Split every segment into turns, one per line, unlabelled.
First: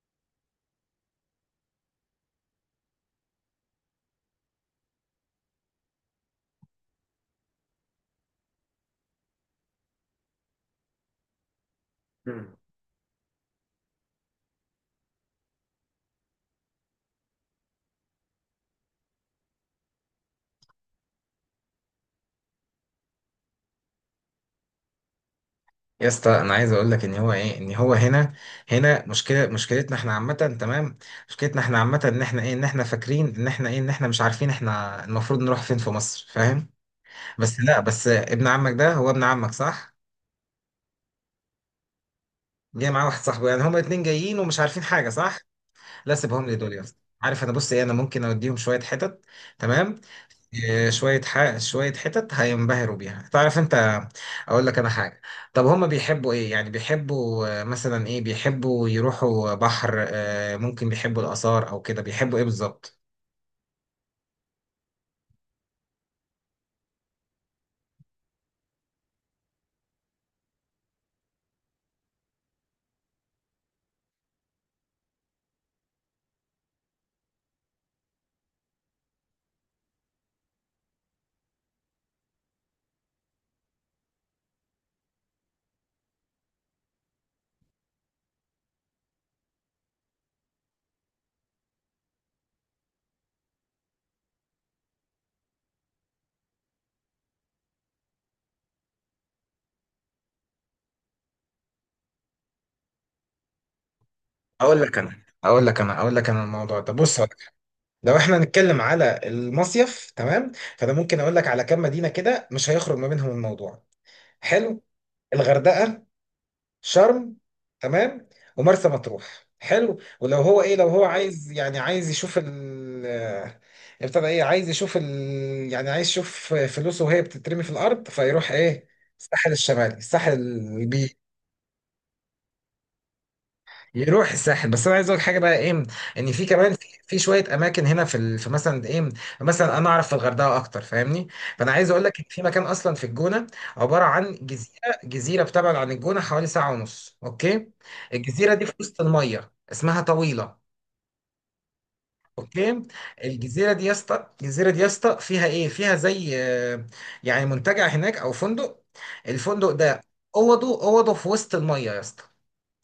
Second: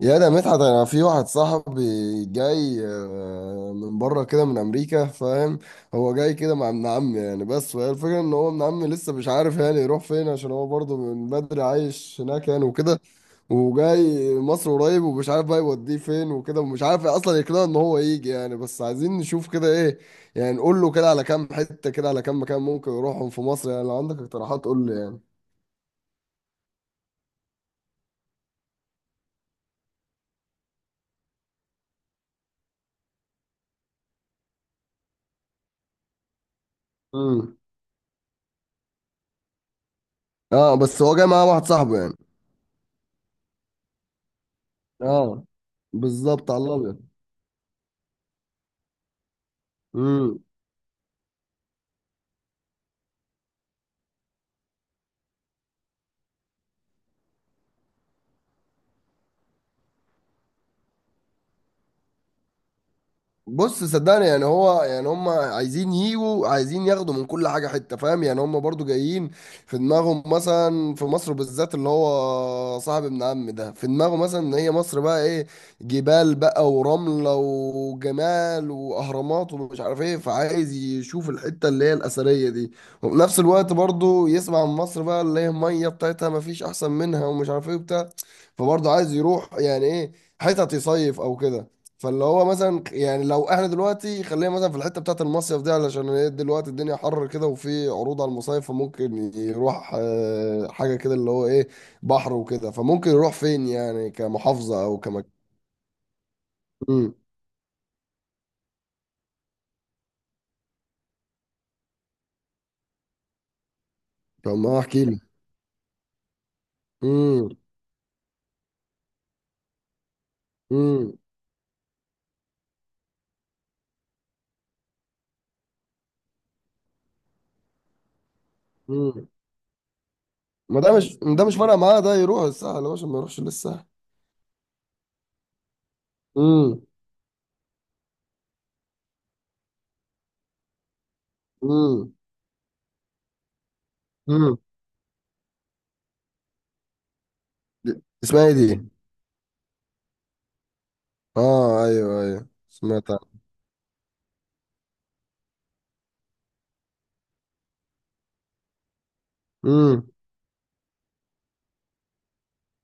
يا ده مدحت، انا في واحد صاحبي جاي من بره كده، من امريكا، فاهم؟ هو جاي كده مع ابن عمي يعني، بس وهي الفكره ان هو ابن عمي لسه مش عارف يعني يروح فين، عشان هو برضه من بدري عايش هناك
مم.
يعني وكده. وجاي مصر قريب ومش عارف بقى يوديه فين وكده، ومش عارف اصلا يقنعه ان هو يجي يعني، بس عايزين نشوف كده ايه. يعني نقول له كده على كام حته، كده على كام مكان ممكن يروحهم في مصر، يعني لو عندك اقتراحات قول لي يعني.
يا اسطى، انا عايز اقول لك ان هو هنا مشكلتنا احنا عامه، تمام. مشكلتنا احنا عامه، ان احنا فاكرين ان احنا مش عارفين احنا المفروض نروح فين في مصر، فاهم؟
امم.
بس لا، بس ابن عمك ده هو ابن عمك، صح؟
اه، بس هو جاي معاه واحد صاحبه يعني.
جاي معاه واحد صاحبه، يعني هما اتنين جايين ومش عارفين حاجه، صح؟
اه.
لا سيبهم
بالظبط،
لي
على
دول يا اسطى،
الابيض.
عارف، انا بص ايه، انا ممكن اوديهم شويه حتت، تمام.
امم.
شوية حتت هينبهروا بيها، تعرف انت؟ اقول لك انا حاجة. طب هما بيحبوا ايه؟ يعني بيحبوا مثلا ايه، بيحبوا يروحوا بحر؟ ممكن بيحبوا الآثار او كده؟ بيحبوا ايه بالظبط؟
بص صدقني، يعني هو يعني هم عايزين يجوا، عايزين ياخدوا من كل حاجه حته، فاهم؟ يعني هم برضو جايين. في دماغهم مثلا، في مصر بالذات اللي هو صاحب ابن عم ده، في دماغه مثلا ان هي مصر بقى ايه، جبال بقى ورمله وجمال واهرامات ومش عارف ايه، فعايز يشوف الحته اللي هي الاثريه دي. وفي نفس الوقت برضو يسمع عن مصر بقى اللي هي الميه بتاعتها مفيش احسن منها ومش عارف ايه وبتاع. فبرضه عايز يروح يعني ايه، حتت يصيف او كده. فاللي هو مثلا يعني لو احنا دلوقتي خلينا مثلا في الحته بتاعت المصيف دي، علشان هي دلوقتي الدنيا حر كده وفي عروض على المصايف، فممكن يروح حاجه كده اللي هو ايه، بحر وكده، فممكن يروح فين يعني،
اقول
كمحافظه
لك
او
انا
كمكان؟
اقول لك انا اقول لك انا الموضوع ده،
امم.
بص هقول لك حاجة. لو احنا هنتكلم على المصيف، تمام، فانا ممكن اقول لك على كام مدينة كده مش هيخرج ما بينهم الموضوع.
طب ما
حلو.
احكي لي.
الغردقة، شرم،
امم.
تمام، ومرسى مطروح. حلو، ولو هو ايه، لو هو
امم.
عايز يعني عايز يشوف ال، آه، ابتدى ايه، عايز يشوف ال، يعني عايز يشوف فلوسه وهي بتترمي في الارض، فيروح ايه؟
امم.
الساحل الشمالي، الساحل
ما ده مش،
البي.
ده مش فارقه معاه، ده يروح الساحل يا باشا، ما يروحش للساحل.
يروح الساحل، بس انا عايز اقول حاجه، بقى ايه، ان في كمان،
امم.
في شويه اماكن هنا في مثلا ايه. مثلا انا اعرف في الغردقه اكتر، فاهمني. فانا عايز اقول
امم.
لك ان في مكان اصلا في الجونه، عباره عن
امم.
جزيره بتبعد عن الجونه حوالي ساعه ونص، اوكي.
اسمها ايه
الجزيره دي في
دي؟
وسط الميه اسمها طويله.
اه، ايوه ايوه
اوكي،
سمعت.
الجزيره دي يا اسطى فيها ايه؟ فيها زي يعني منتجع هناك او فندق. الفندق ده
امم.
اوضه في وسط الميه يا اسطى.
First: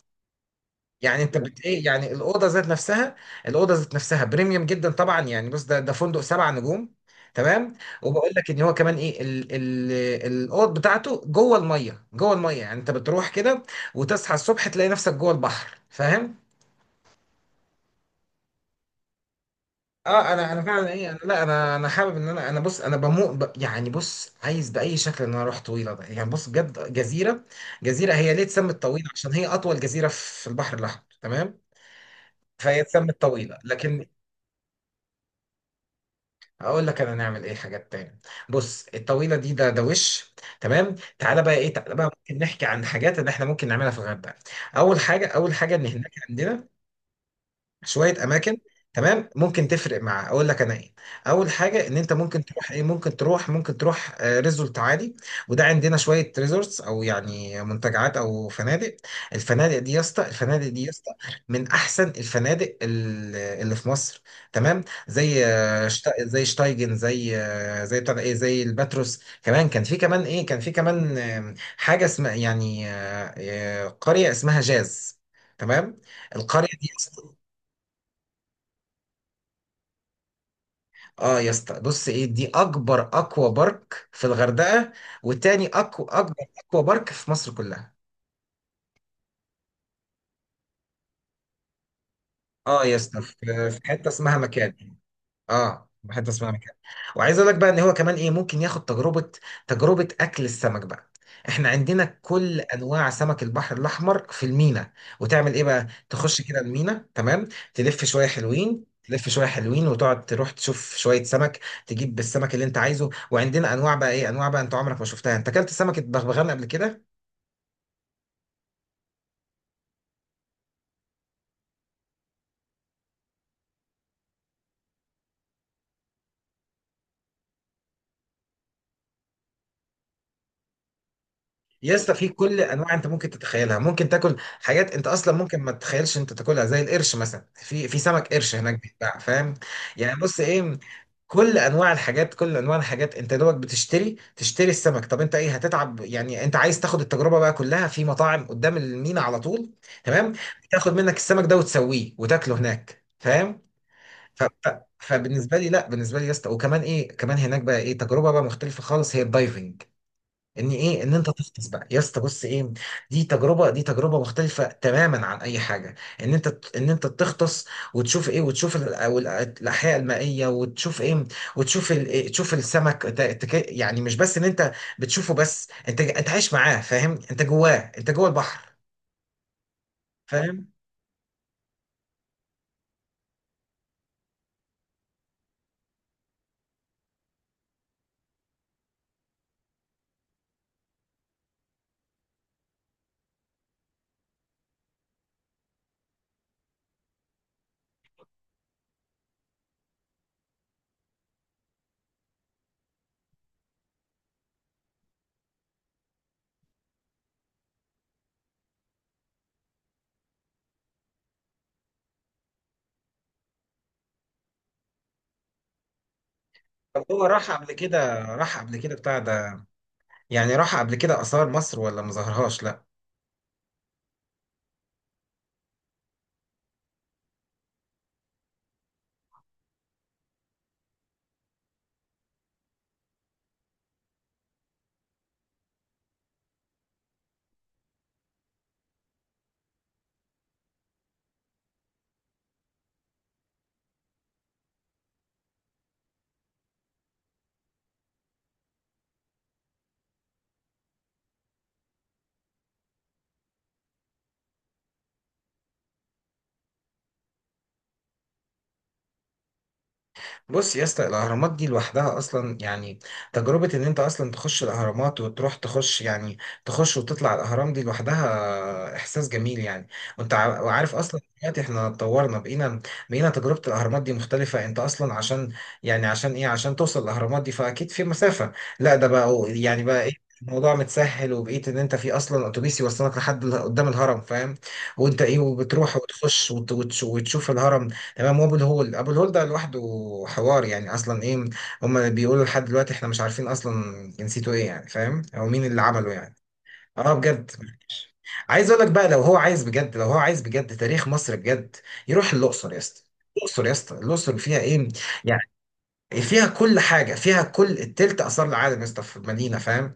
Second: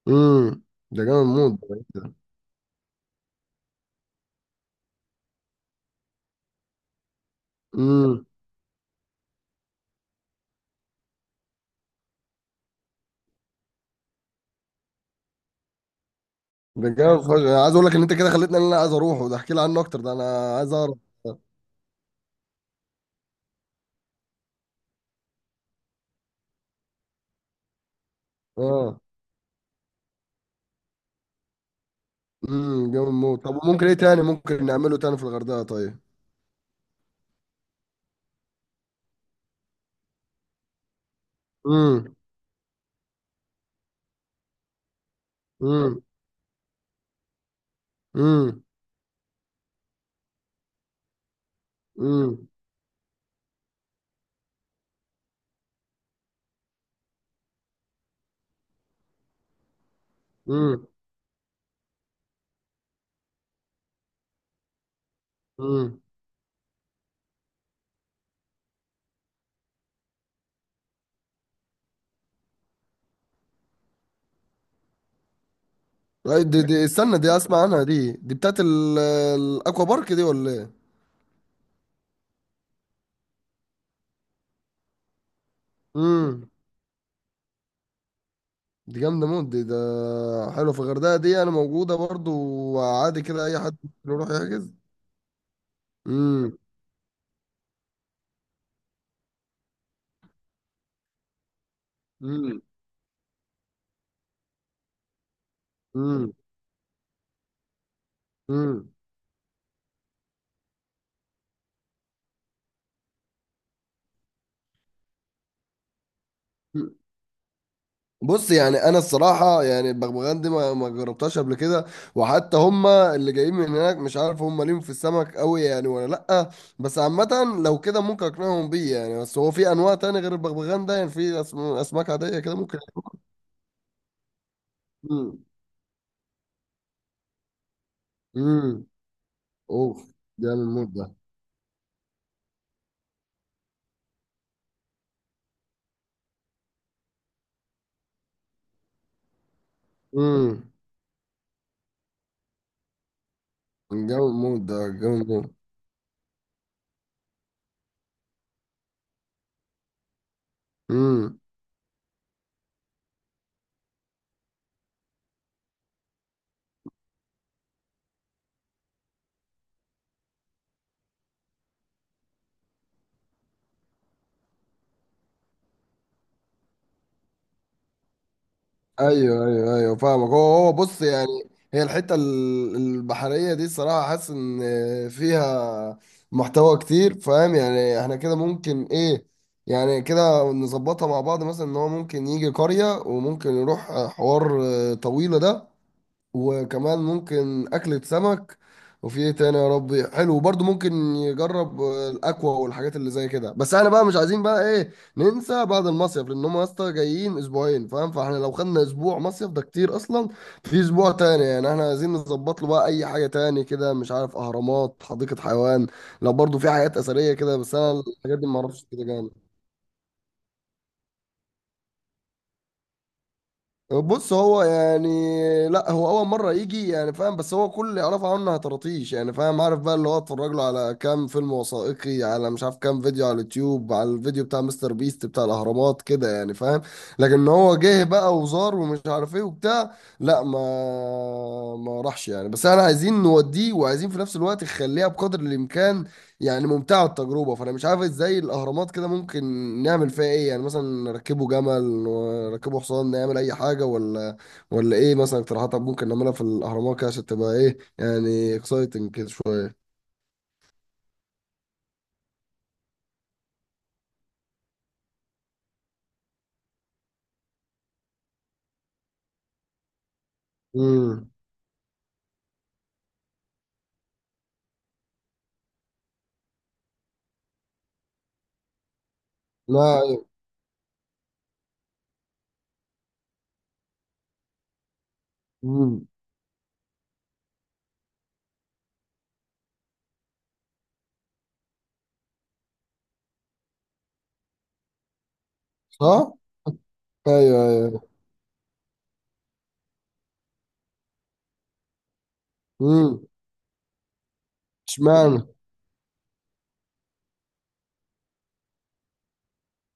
امم. ده
يعني
جامد
انت
موت.
بت ايه،
ده.
يعني الاوضه ذات نفسها، الاوضه ذات نفسها بريميوم جدا طبعا. يعني بص، ده فندق سبع نجوم، تمام.
امم.
وبقول لك ان هو كمان ايه، ال ال الاوض بتاعته جوه الميه، جوه الميه يعني انت بتروح كده، وتصحى الصبح تلاقي نفسك جوه البحر، فاهم؟
ده جامد فشخ، انا عايز اقول لك ان انت كده خليتني ان انا عايز اروح، وده احكي لي عنه اكتر، ده
اه، انا
انا
انا
عايز
فعلا
اعرف.
ايه، انا لا، انا حابب ان انا، بص انا بموت يعني بص عايز باي شكل ان انا اروح طويله ده، يعني بص بجد، جزيره. جزيره هي ليه اتسمت
اه.
طويله؟ عشان هي اطول جزيره في البحر الاحمر، تمام. فهي
امم، جامد
اتسمت
موت. طب
طويله،
ممكن ايه
لكن
تاني ممكن نعمله تاني في الغردقه طيب؟
هقول لك انا نعمل ايه حاجات تاني. بص الطويله دي ده وش، تمام. تعالى بقى
امم.
ممكن نحكي عن حاجات ان احنا ممكن نعملها في الغردقه. اول حاجه ان
امم.
هناك عندنا شويه اماكن،
امم.
تمام، ممكن تفرق مع، اقول لك انا ايه. اول حاجه ان انت ممكن
امم.
تروح ايه ممكن تروح ممكن تروح ريزولت عادي. وده عندنا شويه ريزورتس، او يعني منتجعات او فنادق. الفنادق دي يا اسطى الفنادق دي
امم.
يا اسطى من احسن الفنادق اللي في مصر، تمام. زي
امم.
زي شتايجن، زي زي بتاع ده ايه، زي الباتروس. كمان كان في كمان ايه، كان في كمان حاجه اسمها يعني قريه اسمها جاز، تمام.
أي، دي
القريه
دي
دي،
استنى، دي اسمع عنها، دي بتاعت ال- الاكوا بارك دي ولا ايه؟
اه يا اسطى، بص ايه، دي اكبر اكوا بارك في الغردقه، وتاني اكبر
امم.
اكوا بارك في مصر كلها.
دي جامده موت، دي ده. حلو، في الغردقه دي انا موجوده برضو.
اه يا اسطى،
وعادي
في
كده اي حد
في
ممكن
حته
يروح
اسمها
يحجز.
مكان. اه، بحب اسمعها كده. وعايز اقول لك بقى ان هو كمان ايه، ممكن ياخد تجربه، تجربه اكل السمك بقى. احنا عندنا كل
مم.
انواع سمك البحر الاحمر في المينا. وتعمل ايه بقى؟
مم.
تخش كده المينا، تمام، تلف شويه حلوين
مم.
تلف شويه حلوين وتقعد تروح تشوف شويه سمك، تجيب السمك اللي انت عايزه. وعندنا انواع بقى انت عمرك ما شفتها. انت اكلت سمكه بغبغان قبل
مم.
كده؟
بص يعني، انا الصراحه يعني البغبغان دي ما جربتهاش قبل كده. وحتى هما اللي جايين من هناك، مش عارف هما ليهم في السمك قوي يعني ولا لا. بس عامه، لو كده ممكن اقنعهم بيه يعني. بس هو في انواع تاني غير البغبغان ده يعني، في
يا
اسماك
اسطى، في
عاديه كده
كل
ممكن؟
انواع انت ممكن تتخيلها، ممكن تاكل حاجات انت اصلا
امم.
ممكن ما تتخيلش انت تاكلها، زي القرش مثلا. في سمك قرش
امم.
هناك بيتباع، فاهم؟
اوف،
يعني بص
جامد
ايه،
موت ده.
كل انواع الحاجات انت دوبك بتشتري السمك. طب انت ايه هتتعب؟ يعني انت عايز تاخد التجربه بقى، كلها في مطاعم قدام المينا على طول، تمام.
امم،
بتاخد منك السمك ده وتسويه وتاكله هناك، فاهم؟
جامد موت ده جامد
فبالنسبه لي، لا بالنسبه لي يا اسطى، وكمان ايه، كمان هناك بقى ايه، تجربه بقى مختلفه خالص هي الدايفنج، ان ايه، ان انت
موت.
تغطس بقى يا اسطى. بص ايه، دي تجربه مختلفه تماما عن اي حاجه، ان انت تغطس، وتشوف ايه، وتشوف أو الاحياء المائيه، وتشوف ايه، وتشوف تشوف السمك، يعني مش بس ان انت بتشوفه، بس انت عايش معاه، فاهم؟ انت جواه، انت جوه البحر،
ايوه ايوه ايوه، فاهمك. هو
فاهم؟
هو بص يعني، هي الحته البحريه دي الصراحه حاسس ان فيها محتوى كتير، فاهم يعني؟ احنا كده ممكن ايه، يعني كده نظبطها مع بعض مثلا، ان هو ممكن يجي قريه وممكن يروح حوار طويله ده، وكمان ممكن أكلة سمك، وفي ايه تاني يا ربي، حلو. وبرضه ممكن يجرب الأكوا والحاجات اللي زي كده، بس احنا بقى مش عايزين بقى ايه ننسى بعد المصيف، لأن هم يا اسطى جايين أسبوعين، فاهم؟ فاحنا لو خدنا أسبوع مصيف ده كتير أصلا. في أسبوع تاني، يعني احنا عايزين نظبط له بقى أي حاجة تاني كده، مش عارف، أهرامات، حديقة حيوان. لو برضه في حاجات
طب هو
أثرية
راح
كده،
قبل
بس أنا
كده
الحاجات دي
راح قبل
معرفش
كده بتاع
كده.
ده، يعني راح قبل كده اثار مصر ولا ما ظهرهاش؟
بص هو يعني، لا هو اول مره يجي يعني، فاهم؟ بس هو كل اللي يعرفه عنه هتراطيش يعني، فاهم، عارف بقى اللي هو اتفرج له على كام فيلم وثائقي، على مش عارف كام فيديو على اليوتيوب، على الفيديو بتاع مستر بيست بتاع الاهرامات كده يعني فاهم. لكن إن هو جه بقى وزار ومش عارف ايه وبتاع، لا، ما راحش يعني، بس احنا عايزين نوديه وعايزين في نفس الوقت نخليها بقدر الامكان يعني ممتعة التجربة، فأنا مش عارف ازاي الأهرامات كده ممكن نعمل فيها ايه، يعني مثلا نركبه جمل، نركبه حصان، نعمل أي حاجة، ولا ولا ايه، مثلا اقتراحات ممكن نعملها في الأهرامات كده عشان تبقى ايه يعني اكسايتنج كده شوية؟
بص يا اسطى، الاهرامات دي لوحدها اصلا يعني تجربه، ان انت اصلا تخش الاهرامات، وتروح تخش، يعني تخش وتطلع الاهرام دي لوحدها احساس جميل يعني. وعارف اصلا
امم.
دلوقتي احنا اتطورنا، بقينا تجربه الاهرامات دي مختلفه. انت اصلا عشان، يعني عشان ايه، عشان توصل الاهرامات دي فاكيد في مسافه. لا ده بقى يعني بقى
لا
ايه،
أيوة.
الموضوع متسهل، وبقيت ان انت في اصلا اتوبيس يوصلك لحد قدام الهرم، فاهم؟ وانت ايه، وبتروح
امم.
وتخش وتشوف الهرم، تمام. وابو الهول ده لوحده حوار يعني اصلا ايه. هما بيقولوا لحد دلوقتي احنا مش عارفين اصلا جنسيته ايه يعني، فاهم؟ او مين اللي عمله
صح؟
يعني. اه بجد.
ايوه ايوه.
عايز اقول لك بقى، لو هو عايز بجد تاريخ مصر بجد، يروح الاقصر يا اسطى
امم.
الاقصر يا اسطى الاقصر فيها ايه يعني.
اشمعنى؟
فيها كل حاجه، فيها كل التلت اثار العالم يا اسطى في المدينه، فاهم؟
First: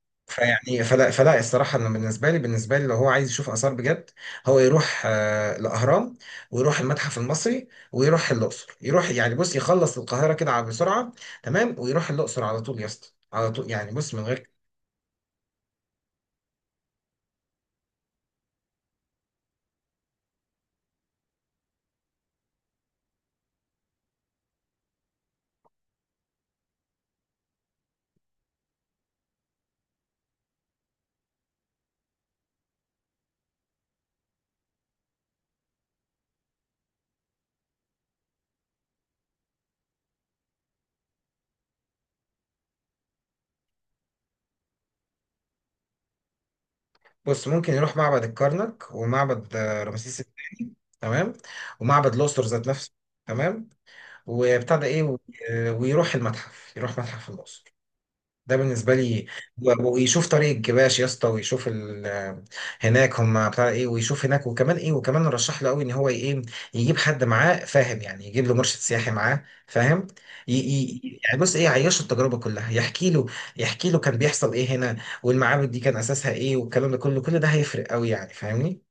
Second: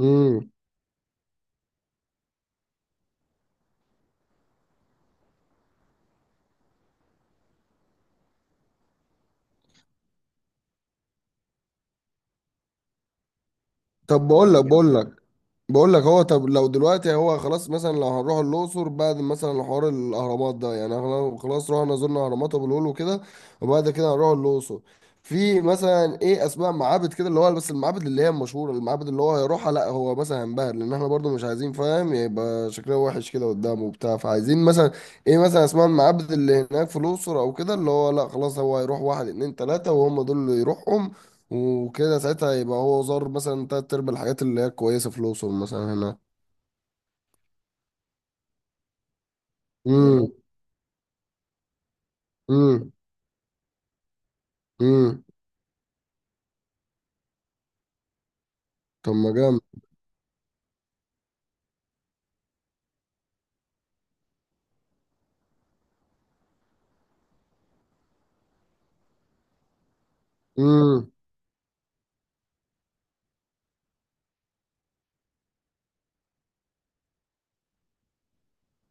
امم.
فيعني فلا الصراحة، أنا بالنسبة لي لو هو عايز يشوف آثار بجد، هو يروح الأهرام، ويروح المتحف المصري، ويروح الأقصر. يروح يعني، بص يخلص القاهرة كده بسرعة، تمام، ويروح الأقصر على طول يا اسطى، على طول يعني، بص من
طب
غير.
بقول لك. هو طب لو دلوقتي هو خلاص مثلا، لو هنروح الاقصر بعد مثلا حوار الاهرامات ده، يعني احنا خلاص رحنا زرنا اهرامات ابو الهول وكده، وبعد كده هنروح الاقصر. في مثلا ايه اسماء معابد كده، اللي هو بس المعابد اللي هي المشهوره، المعابد اللي هو هيروحها، لا هو مثلا هينبهر لان احنا برضو مش عايزين فاهم يبقى شكلها وحش كده قدامه وبتاع، فعايزين مثلا ايه، مثلا اسماء المعابد اللي هناك في الاقصر او كده، اللي هو لا خلاص هو هيروح واحد اتنين تلاته وهم دول اللي يروحهم. وكده ساعتها يبقى هو زار مثلا تلات ارباع الحاجات اللي هي كويسة في الأقصر مثلا هنا.
بص، ممكن يروح معبد الكرنك، ومعبد رمسيس
بالظبط.
الثاني، تمام، ومعبد الأقصر
امم.
ذات
امم.
نفسه، تمام، وبتاع ده إيه،
امم.
ويروح المتحف يروح متحف الأقصر، ده بالنسبه
طب
لي.
ما
ويشوف طريق الجباش يا اسطى، ويشوف هناك هم بتاع ايه، ويشوف هناك. وكمان ايه، وكمان رشح له قوي ان هو ايه، يجيب حد معاه، فاهم؟ يعني يجيب له مرشد سياحي معاه، فاهم؟
جامد.
يعني بص ايه، يعيشه التجربه كلها، يحكي له كان بيحصل ايه هنا، والمعابد دي كان اساسها ايه، والكلام ده كله، كل ده هيفرق قوي يعني، فاهمني؟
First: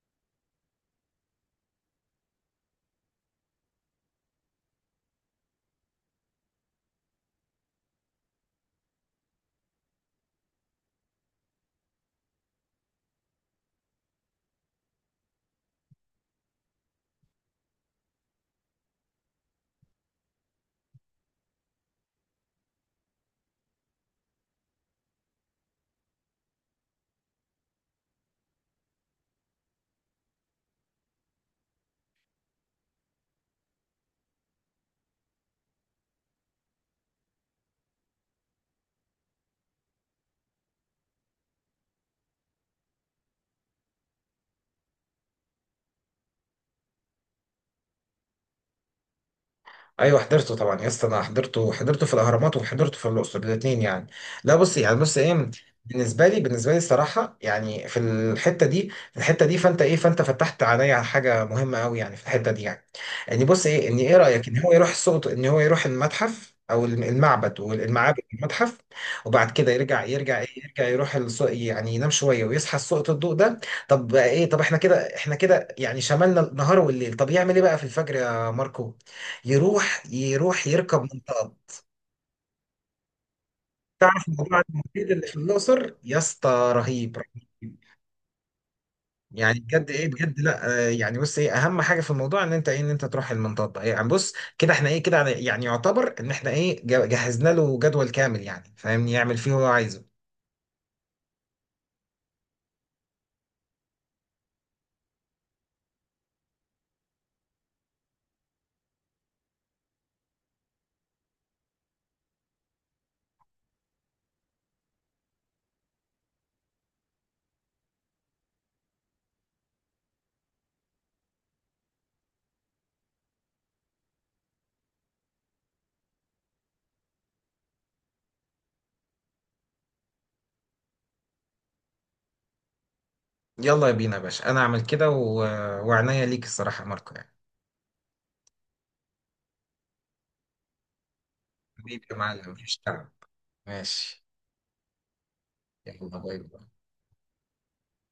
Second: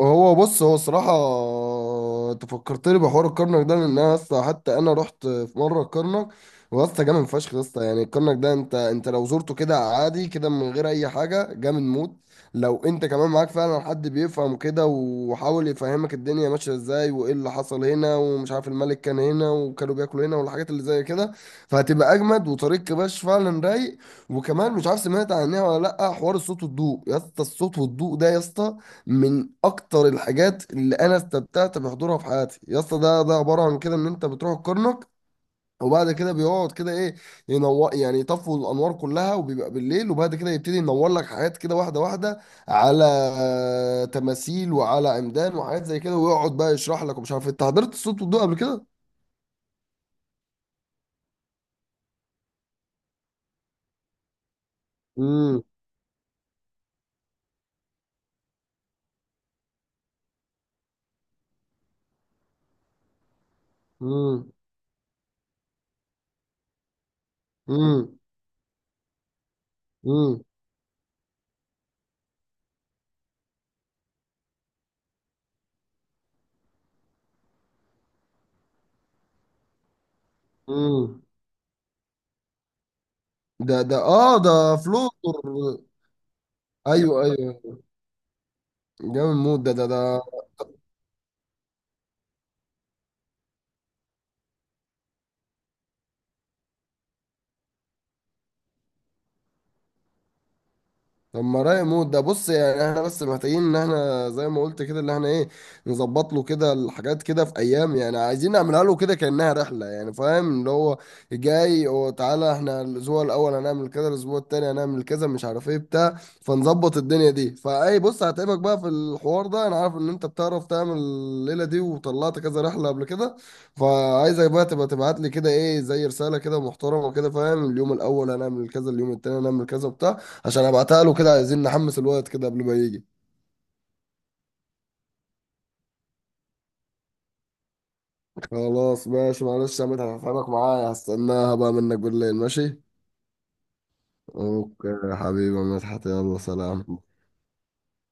هو بص هو الصراحة، انت فكرتني بحوار الكرنك ده، لان انا اصلا حتى انا رحت في مرة الكرنك. واسطى جامد فشخ يا اسطى، يعني الكرنك ده انت لو زرته كده عادي كده من غير اي حاجة جامد موت. لو انت كمان معاك فعلا حد بيفهم كده وحاول يفهمك الدنيا ماشية ازاي، وايه اللي حصل هنا، ومش عارف الملك كان هنا وكانوا بياكلوا هنا، والحاجات اللي زي كده، فهتبقى اجمد. وطريق كباش فعلا رايق. وكمان مش عارف سمعت عنها ولا لا، حوار الصوت والضوء يا اسطى. الصوت والضوء ده يا اسطى من اكتر الحاجات اللي انا استمتعت بحضورها في حياتي يا اسطى. ده عباره عن كده، ان انت بتروح الكرنك، وبعد كده بيقعد كده ايه، ينور يعني، يطفوا الانوار كلها وبيبقى بالليل، وبعد كده يبتدي ينور لك حاجات كده واحده واحده، على تماثيل، وعلى عمدان وحاجات زي كده، ويقعد بقى يشرح لك ومش عارف إيه. انت حضرت الصوت والضوء قبل كده؟
ايوه حضرته طبعا يا اسطى، انا حضرته في الاهرامات، وحضرته في الاقصر، الاثنين يعني. لا بص ايه،
امم.
بالنسبه لي الصراحه يعني، في الحته دي فانت فتحت عليا على حاجه مهمه قوي، يعني في الحته دي يعني. يعني بص ايه، ان ايه رايك،
امم.
ان هو يروح السوق، ان هو يروح المتحف او المعبد
امم.
والمعابد، المتحف، وبعد كده يرجع يرجع
امم.
ايه يرجع يروح السوق، يعني ينام شويه ويصحى السوق الضوء ده. طب بقى ايه، طب احنا كده يعني شملنا النهار والليل. طب يعمل ايه بقى في الفجر يا ماركو؟ يروح يركب
امم.
منطقة.
ده
تعرف
اه، ده
موضوع المبيد اللي في
فلوتر.
الأقصر يا اسطى؟ رهيب
ايوه
رهيب.
ايوه. جامد
يعني
موت ده ده
بجد
ده
ايه بجد، لا يعني بص ايه، اهم حاجه في الموضوع ان انت تروح المنطقه إيه يعني. بص كده احنا ايه كده، يعني يعتبر ان احنا ايه جهزنا له جدول كامل، يعني فاهمني، يعمل فيه هو عايزه.
طب ما رايق موت ده، بص يعني احنا بس محتاجين ان احنا زي ما قلت كده اللي احنا ايه، نظبط له كده الحاجات كده في ايام، يعني عايزين نعملها له كده كانها رحله يعني، فاهم؟ اللي هو جاي، وتعالى احنا الاسبوع الاول هنعمل كذا، الاسبوع التاني هنعمل كذا، مش عارف ايه بتاع. فنظبط الدنيا دي. فاي، بص هتعبك بقى في الحوار ده، انا عارف ان انت بتعرف تعمل الليله دي وطلعت كذا رحله قبل كده. فعايزك بقى تبقى تبعت لي كده ايه زي رساله كده محترمه كده، فاهم؟ اليوم الاول هنعمل كذا، اليوم التاني هنعمل كذا بتاع، عشان ابعتها له كده، عايزين نحمس الوقت كده قبل ما يجي.
يلا يا بينا يا باشا، انا اعمل كده وعنايا ليك الصراحه يا ماركو يعني.
خلاص ماشي، معلش يا مدحت، هفهمك معايا، هستناها بقى منك
حبيبي يا
بالليل،
معلم،
ماشي؟
مفيش تعب، ماشي.
اوكي يا حبيبي يا مدحت،
يلا، باي
يلا
باي.
سلام.